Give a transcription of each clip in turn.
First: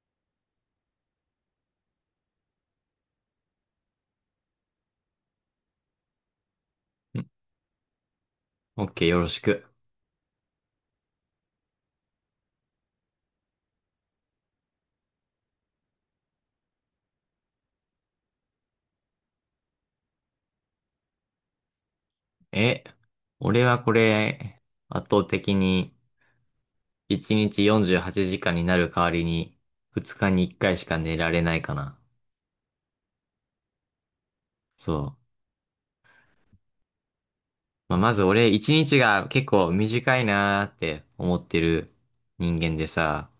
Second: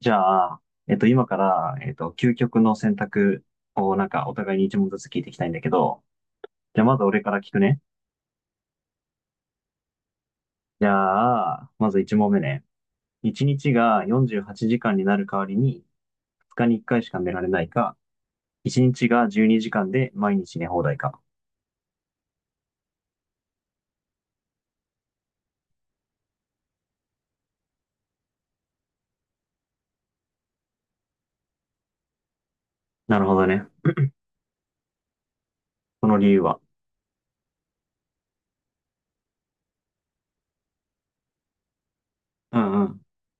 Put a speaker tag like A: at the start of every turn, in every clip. A: じゃあ、今から、究極の選択をなんかお互いに一問ずつ聞いていきたいんだけど、じゃあまず俺
B: ん
A: から聞くね。
B: OK、よろしく。
A: じゃあ、まず一問目ね。一日が48時間になる代わりに、二日に一回しか寝られないか、一日が12時間で毎日寝放題か。
B: え、俺はこれ、圧倒的に1日48時間になる代わりに、2日に1回しか寝られないかな。
A: なるほどね。
B: そう。
A: この理由は。
B: まあ、まず俺、1日が結構短いなーって思ってる
A: う
B: 人間
A: んう
B: で
A: ん。
B: さ、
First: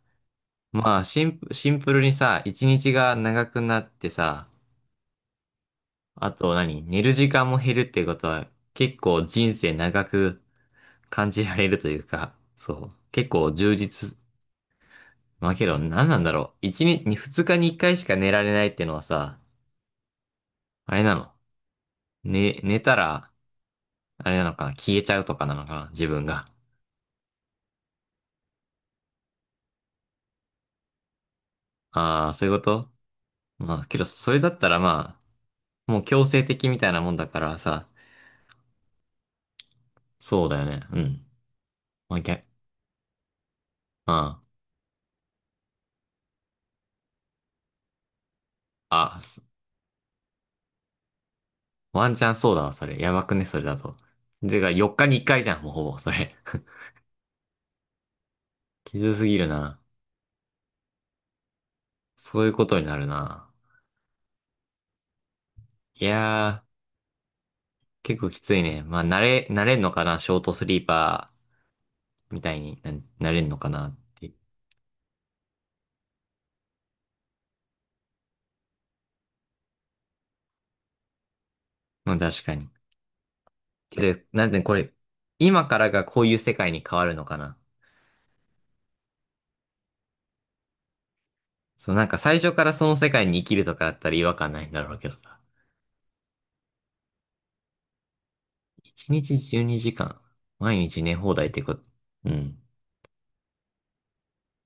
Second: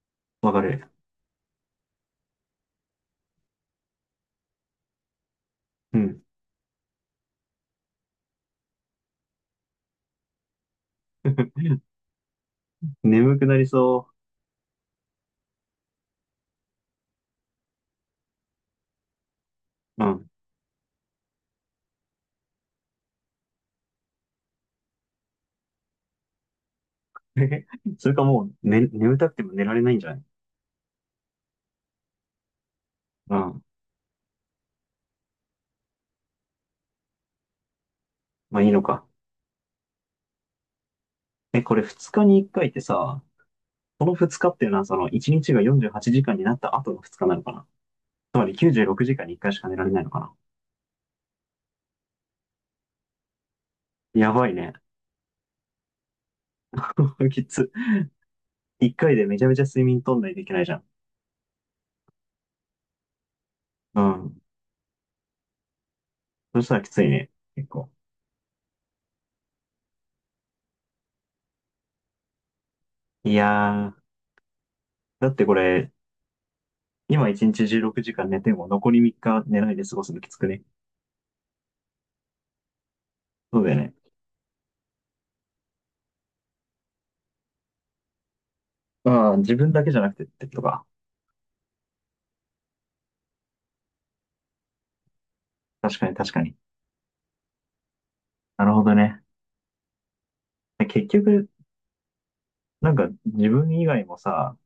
A: わかる。
B: まあ、シンプルにさ、1日が長くなってさ、
A: うん。
B: あと何寝る時間も減るってことは、結構人生長く感じられ るというか、そう。結
A: 眠く
B: 構
A: なり
B: 充
A: そ
B: 実。まあけど、何なんだろう。二日に一回しか寝られないってのはさ、
A: う。うん。
B: あれなの。寝たら、あれなのかな、消えちゃうとかなのかな、自分が。
A: それかもう、ね、眠たくても寝られないんじゃない？
B: ああ、そういうこと。
A: うん。
B: まあけど、それだったらまあ、もう強制的みたいなもんだからさ、
A: まあいいのか。
B: そうだよね。うん。
A: え、これ二
B: まあ、
A: 日
B: ぎ
A: に
B: ゃ、
A: 一回ってさ、この2
B: あ
A: 日っていうのは、その1日が48時間になった後の2日なのかな？つまり96時
B: あ、
A: 間に1
B: そ
A: 回しか寝られないのかな？
B: ワンチャンそうだわ、それ。やばくね、それだと。
A: やばい
B: てか、
A: ね。
B: 4日に1回じゃん、もうほぼ、それ。
A: きつ。1
B: きつ
A: 回で
B: す
A: め
B: ぎ
A: ち
B: る
A: ゃめちゃ
B: な。
A: 睡眠取んないといけないじゃん。
B: そういうことになるな。
A: うん。
B: い
A: そ
B: や
A: し
B: ー、
A: たらきついね。結構。
B: 結構きついね。まあ、慣れんのかな、ショートスリーパーみたいにな、な
A: い
B: れるの
A: や
B: かなっ
A: ー。
B: て。
A: だってこれ、今1日16時間寝ても残り3日寝ないで過ごすのきつくね？
B: まあ確かに。
A: そうだよね。
B: けど、なんでこれ、今からがこういう世界に変わるのかな。
A: ああ、自分だけじゃなくてってことか。
B: そう、なんか最初からその世界に生きるとかだったら違和感ないんだろうけどさ。
A: 確かに確かに。なるほど
B: 1
A: ね。
B: 日12時間、毎日
A: 結
B: 寝放
A: 局、
B: 題ってこと。うん。
A: なんか自分以外もさ、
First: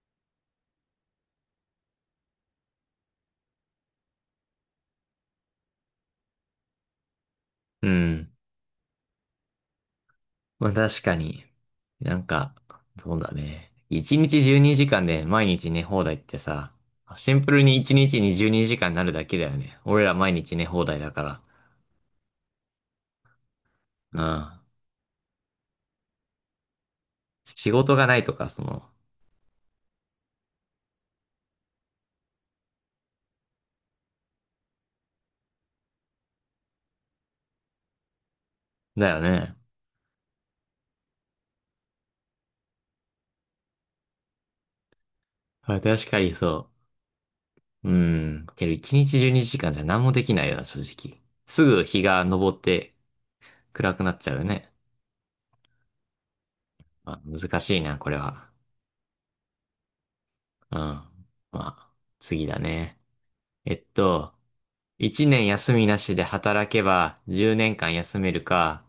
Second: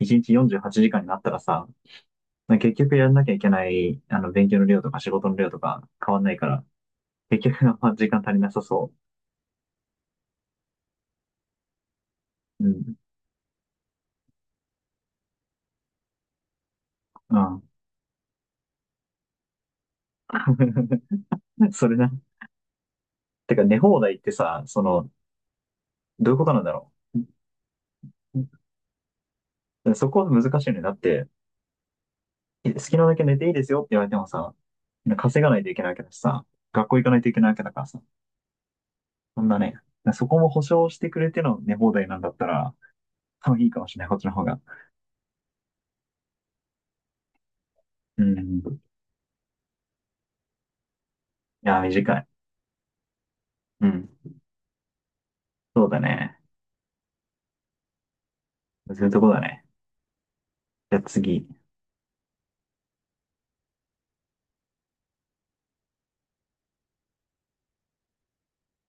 A: 1日48時間になったらさ、まあ結局やんなきゃいけない、あの、勉強の量とか仕事の量とか変わんないから、結局あん
B: う
A: ま時間
B: ん。
A: 足りなさそ
B: まあ確かに。なんか、
A: う。うん。
B: そうだね。1日12時間で毎日寝放題ってさ、シ
A: う
B: ンプ
A: ん。
B: ルに1日に12時間にじかんになるだけだよね。俺ら毎日寝放題だから。
A: それな。てか、寝放題
B: う
A: って
B: ん。
A: さ、その、どういうことなんだろう。
B: 仕事がないとか、
A: そこは難しいよね。だって、好きなだけ寝ていいですよって言われてもさ、稼がないといけないわけだしさ、学校行かないといけないわけだからさ、
B: だよ
A: そん
B: ね。
A: なね、そこも保証してくれての寝放題なんだったら、多分いいかもしれない、こっちの方が。
B: 確かに。そう。う
A: う
B: ん。
A: ん。
B: けど
A: い
B: 一日12時間じかんじゃ何もできないよな、正直。す
A: や、
B: ぐ日
A: 短
B: が
A: い。
B: 昇って
A: う
B: 暗く
A: ん。
B: なっちゃうよね。
A: そうだね。
B: まあ、難しいな、これは。
A: そういうとこだね。
B: うん。
A: じゃあ
B: ま
A: 次。
B: あ、次だね。えっと、1年休みなしで働けば10年間休めるか、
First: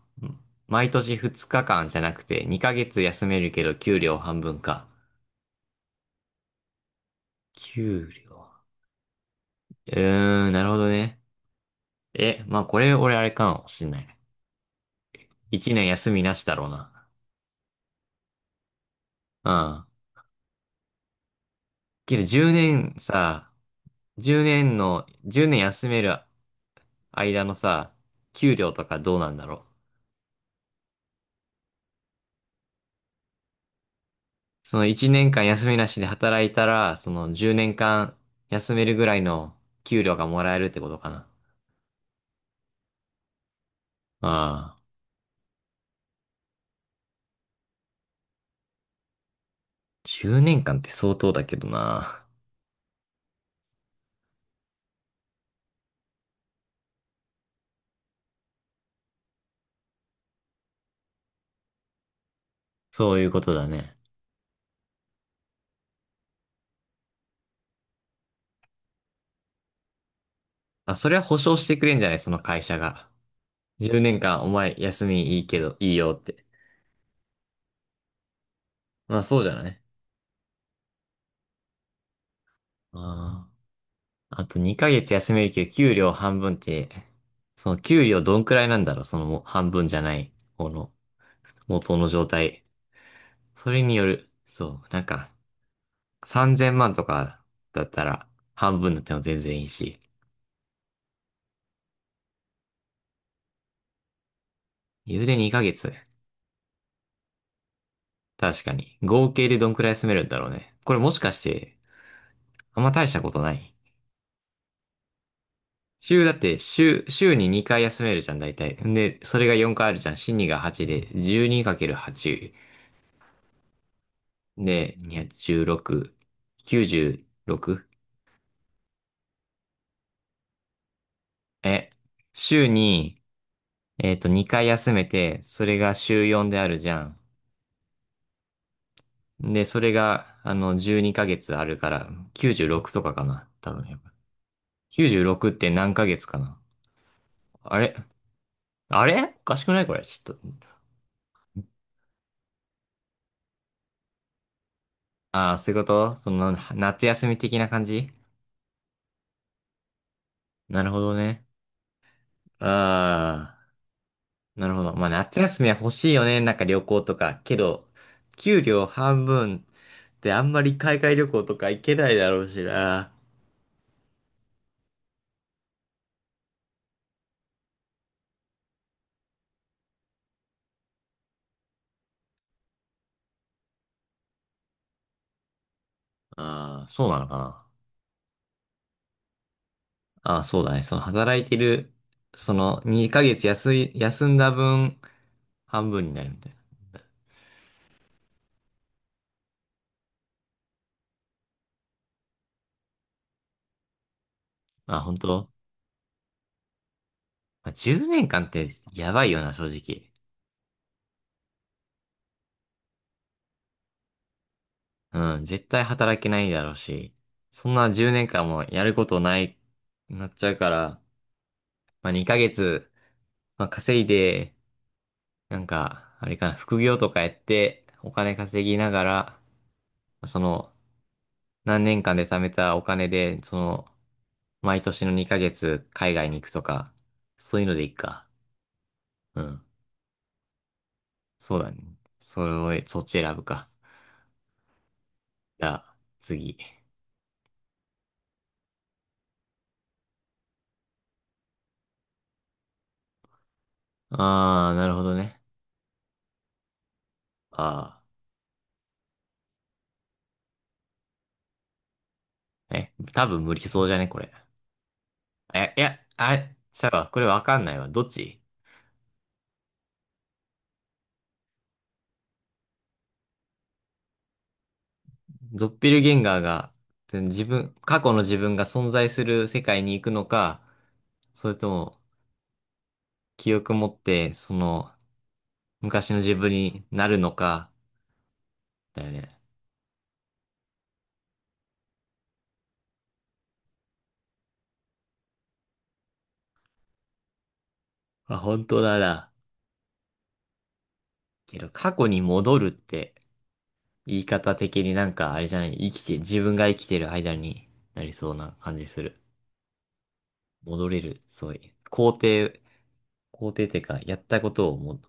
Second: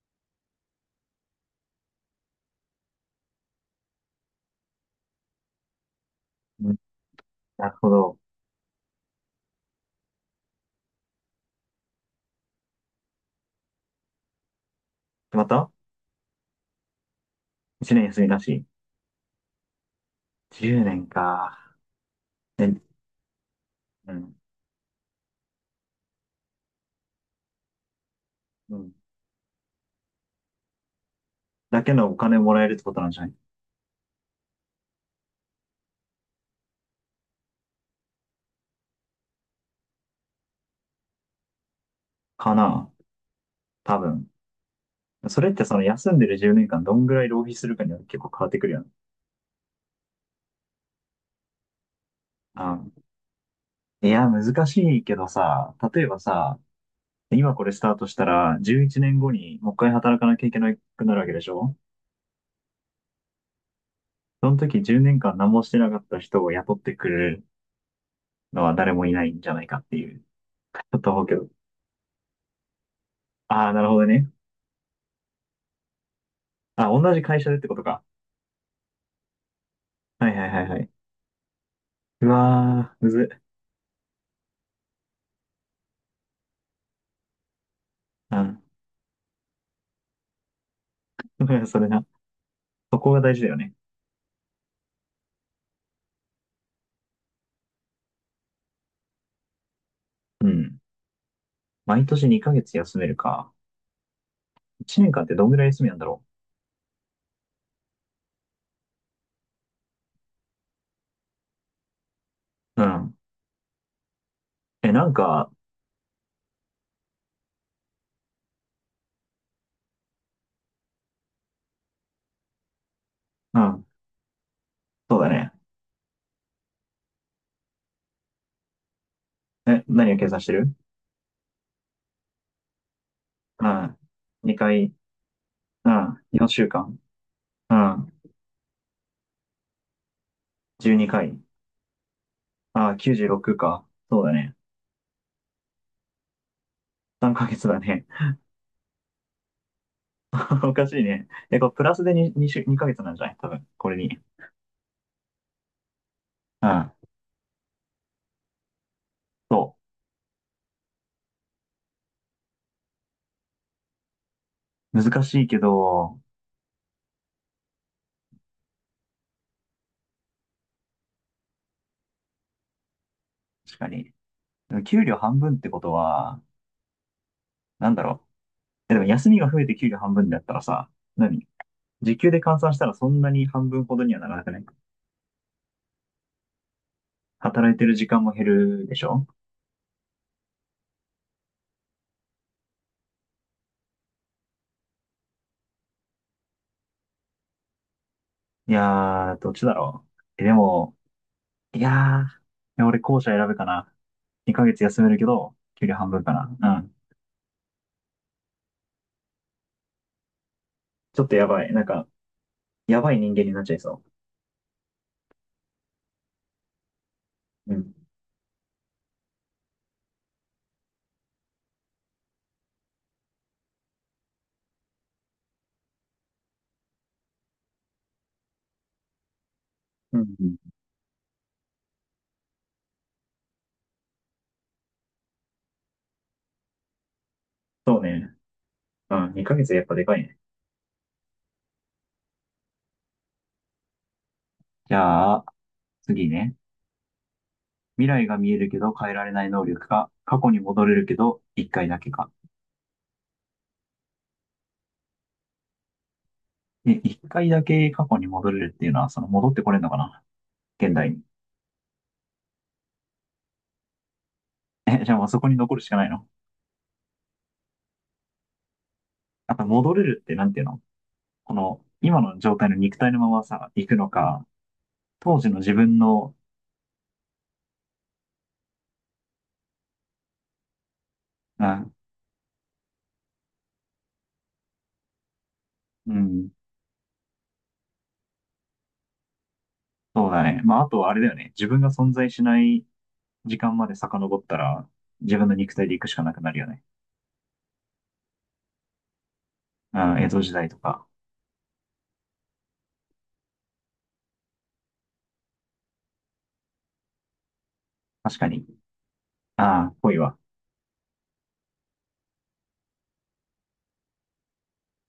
B: 毎年2日間じゃなくて2ヶ月休めるけど給料半分か。
A: うん、なるほ
B: 給
A: ど。
B: 料。うーん、なるほどね。え、まあこれ俺あれかもしんない。
A: また
B: 1年休みなしだろうな。
A: ?1 年休みなし。
B: うん。
A: 10年か。
B: けど10
A: ね？
B: 年さ、
A: うん。
B: 10年の、10年休める間のさ、給料
A: う
B: と
A: ん。
B: かどうなんだろう。
A: だけのお金もらえるってことなんじゃない？
B: その1年間休みなしで働いたら、その10年間休めるぐらいの給料がもらえるってことかな。
A: かな。多分。
B: ああ、
A: それってその休んでる10年間どんぐらい浪費するかによって結構変わってくるよね。
B: 10年間って相当だけどな。
A: あ、いや、難しいけどさ、例えばさ、今これスタートしたら、11年後にもう一回働かなきゃいけなくなるわけでしょ？
B: そういうことだね。
A: その時10年間何もしてなかった人を雇ってくれるのは誰もいないんじゃないかっていう。ち
B: あ、
A: ょっ
B: そ
A: と
B: れは
A: 思うけ
B: 保
A: ど。
B: 証してくれんじゃない、その会社が。
A: ああ、なるほ
B: 10
A: ど
B: 年
A: ね。
B: 間お前休みいいけど、いいよって。
A: あ、同じ会社でってことか。
B: まあそうじゃない。
A: はいはいはいはい。うわー、むずっ。
B: ああ。あと2ヶ月休めるけど、給料半分って、その給料
A: う
B: どんく
A: ん。
B: らいなんだろう、そのもう半分じゃない、この
A: それ
B: 元
A: な。
B: の状態。
A: そこが大事だよ
B: そ
A: ね。
B: れによる、そう、なんか3000万とかだったら半分だっても全然いいし、
A: うん。毎年2ヶ月休めるか。1年
B: 言
A: 間っ
B: う
A: て
B: で
A: どんぐ
B: 2
A: らい
B: ヶ
A: 休み
B: 月。
A: なんだろ
B: 確かに。合計でどんくらい休めるんだろうね。これもしかして、あ
A: う。う
B: んま大し
A: ん。
B: たことない。
A: え、なんか、
B: 週だって、週に2回休めるじゃん、大体。んで、それが4回あるじゃん。週2が8で、12×8。
A: うん。
B: で、に
A: そ
B: ひ
A: う
B: ゃ
A: だね。
B: くじゅうん。216、96?
A: え、何を計算してる？
B: え、週に、
A: うん。
B: 2回
A: 2回、
B: 休めて、それ
A: う
B: が
A: ん。
B: 週4で
A: 4
B: あ
A: 週
B: るじゃ
A: 間。
B: ん。
A: うん。
B: で、それが、
A: 12
B: 12ヶ
A: 回。
B: 月あるから、
A: あ
B: 96
A: あ、
B: とかかな。
A: 96
B: 多
A: か。
B: 分、やっぱ。
A: そうだね。
B: 96って何ヶ月かな。
A: 3ヶ月だ
B: あれ、
A: ね。
B: あれおかしくないこれ。ちょっ
A: お
B: と。
A: かしいね。え、これプラスで2ヶ月なんじゃない？多分、これに。
B: ああ、そういうこと。
A: うん。
B: 夏休み的な感じ。
A: そ
B: なるほどね。ああ。なるほど。
A: う。
B: まあ
A: 難
B: 夏
A: しいけ
B: 休みは欲しい
A: ど、
B: よね。なんか旅行とか。けど、給料半分であんまり海外旅行とか行けないだろうしな。
A: 確かに。でも給料半分ってことは、なんだろう。え、でも休みが増えて給料半分だったらさ、何？時給で換算したらそんなに半分ほどにはならなくない？
B: ああ、そうなのかな。
A: 働いてる時間も減るでしょ？
B: ああ、そうだね。その働いてる、その2ヶ月休んだ分、半分になるみたい
A: いやー、どっちだろう。え、でも、いやー、いや俺後者選ぶかな。2ヶ月
B: な。あ、
A: 休める
B: 本
A: け
B: 当。
A: ど、給料半分かな。うん。
B: まあ、10年間ってやばいよな、正直。
A: ちょっとやばい。なんか、やばい人間になっちゃいそ
B: うん、絶対働けないだろうし、そ
A: う。
B: ん
A: う
B: な
A: ん。
B: 10年間もやることない、なっちゃうから、まあ、2ヶ月、まあ、稼いで、なんか、あれかな、副業とかやって、お金稼ぎながら、
A: うん
B: そ
A: うん。
B: の、何年間で貯めたお金で、その、毎年の2ヶ月海外に行くとか、そういうのでいい
A: そう
B: か。
A: ね。うん、
B: う
A: 2ヶ
B: ん。
A: 月やっぱでかいね。
B: そうだね。それを、そっち選ぶか。
A: じゃあ、
B: じゃあ、
A: 次ね。
B: 次。
A: 未来が見えるけど変えられない能力か、過去に戻れるけど1回だけか。
B: あー、なるほどね。
A: え、一回だけ
B: あ
A: 過去に戻れるっていうのは、その戻ってこれるのかな？現代に。
B: ー。え、多分無理そうじゃね、これ。
A: え、じゃあもうそこに
B: え、
A: 残る
B: い
A: しか
B: や、
A: ないの？
B: あれ、ちゃうわ。これわかんないわ。どっち。
A: あと戻れるってなんていうの？この、今の状態の肉体のままさ、行くのか、当時の
B: ドッ
A: 自
B: ペ
A: 分
B: ルゲン
A: の、
B: ガーが、自分、過去の自分が存在する世界に行くのか、それと
A: あ、
B: も、記憶持って、その、昔
A: う
B: の自
A: ん、
B: 分になるのか、だよね。
A: そうだね。まあ、あとあれだよね。自分が存在しない時間まで遡ったら、自分の肉体で行くしかなくなるよね。
B: あ、本当だな。
A: あー、江戸時代とか。
B: けど、過去に戻るって、言い方的になんか、あれじゃない、生きて、自分が生きてる間になりそう
A: 確か
B: な
A: に。
B: 感じする。
A: ああ、ぽいわ。
B: 戻れる、そういう。肯定ってか、やったことをもう、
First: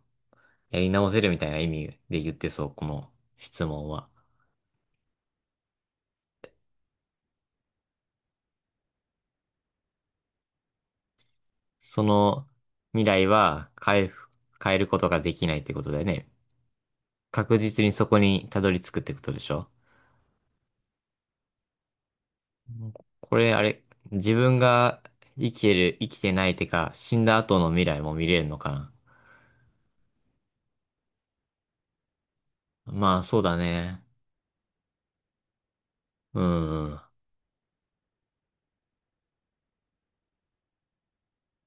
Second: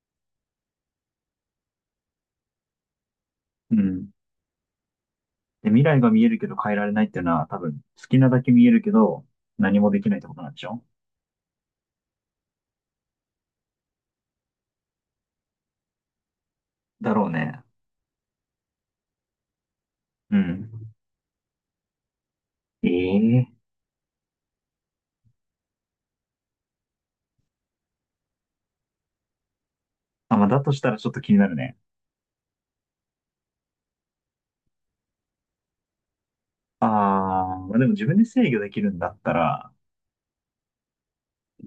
B: やり直せるみたいな意味で言ってそう、この質
A: う
B: 問
A: ん。
B: は。
A: で、未来が見えるけど変えられないっていうのは、多分、好きなだけ見えるけど、何もできないってことなんでしょ？
B: その未来は変えることができないってことだよね。
A: だろう
B: 確
A: ね。
B: 実にそこにたどり着くってことでしょ。
A: うん。
B: こ
A: ええ、
B: れ、あれ、自分が生きてる、生きてないてか、死んだ後の未来も見れるのかな。
A: あ、まあ、だとしたらちょっと気になるね。
B: まあ、そうだね。うん、
A: あ
B: うん。
A: あ、まあ、でも自分で制御できるんだったら、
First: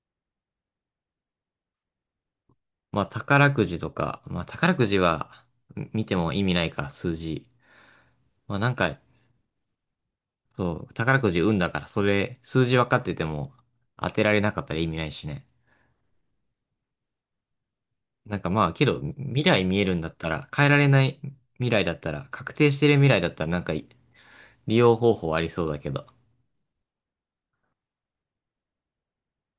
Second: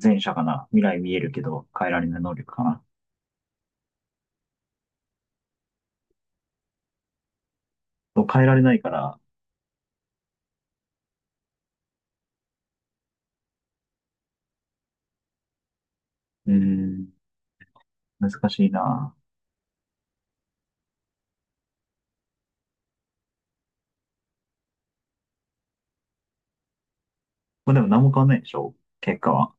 A: 前者かな。未来見えるけど、変えられない能力かな。
B: まあ、宝くじとか、まあ、宝くじは見ても意味ないか、数字。
A: そう、変えら
B: まあ、
A: れ
B: な
A: な
B: ん
A: いか
B: か、
A: ら、
B: そう、宝くじ運だから、それ、数字分かってても当てられなかったら意味ないしね。
A: うーん、難
B: なんか
A: し
B: ま
A: い
B: あ、けど、
A: な。
B: 未来見えるんだったら、変えられない未来だったら、確定してる未来だったら、なんか、利用方法ありそうだけど。
A: まあ、でも何も変わんないでしょ？結果は。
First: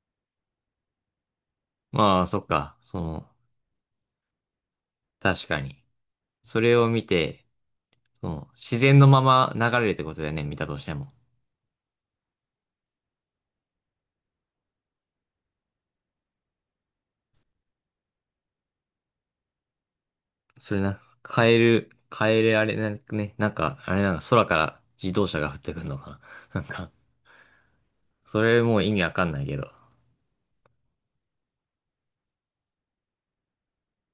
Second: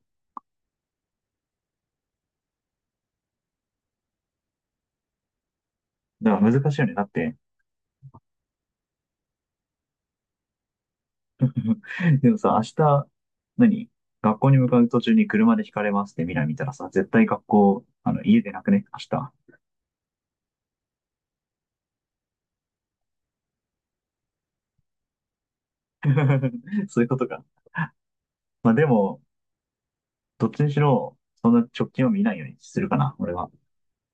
B: まあ、そっか、その、確かに。
A: だから
B: そ
A: 難
B: れ
A: しいよ
B: を
A: ね。だ
B: 見
A: って、
B: て、その、自然のまま流れるってことだよね、見たとしても。
A: でもさ、明日、何？学校に向かう途中に車で引かれますって未来見たらさ、絶対学校、あの、家でなくね明日？
B: それな、カエルあれなんかね、なんか、あれなんか空から自動車が降ってくるのかな。なん か、
A: そういうことか。
B: それ
A: まあ
B: もう
A: で
B: 意味わ
A: も、
B: かんないけど。
A: どっちにしろ、そんな直近を見ないようにするかな、俺は。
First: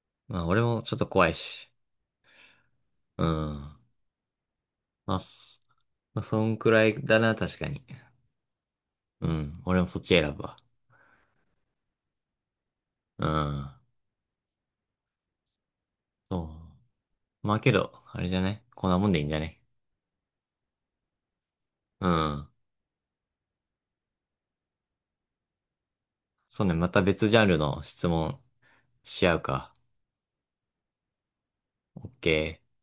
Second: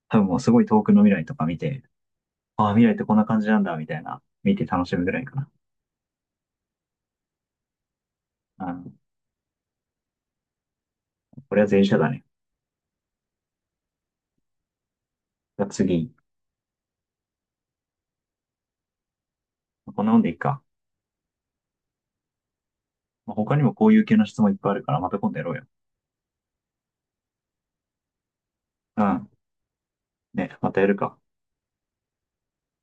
A: 多分も
B: ま
A: う
B: あ
A: すご
B: 俺
A: い遠
B: も
A: く
B: ちょっ
A: の
B: と
A: 未来
B: 怖
A: と
B: い
A: か見
B: し。
A: て、ああ、未来ってこん
B: う
A: な感じなんだ、
B: ん。
A: みたいな、見て楽しむぐ
B: まあ、
A: らいかな。
B: そまあそんくらいだな、確かに。
A: うん。
B: うん。俺もそっち選ぶわ。
A: これは前者だね。
B: うん。
A: じゃあ次。
B: そう。まあけど、あれじゃねこんなもんでいいんじゃね。
A: こんなもんでいいか。
B: うん。
A: まあ他にもこういう系の質問いっぱいあるから、また今度やろうよ。
B: そうね、また別ジャンルの質問
A: う
B: し
A: ん。
B: 合うか。
A: ね、またやるか。
B: オッケー。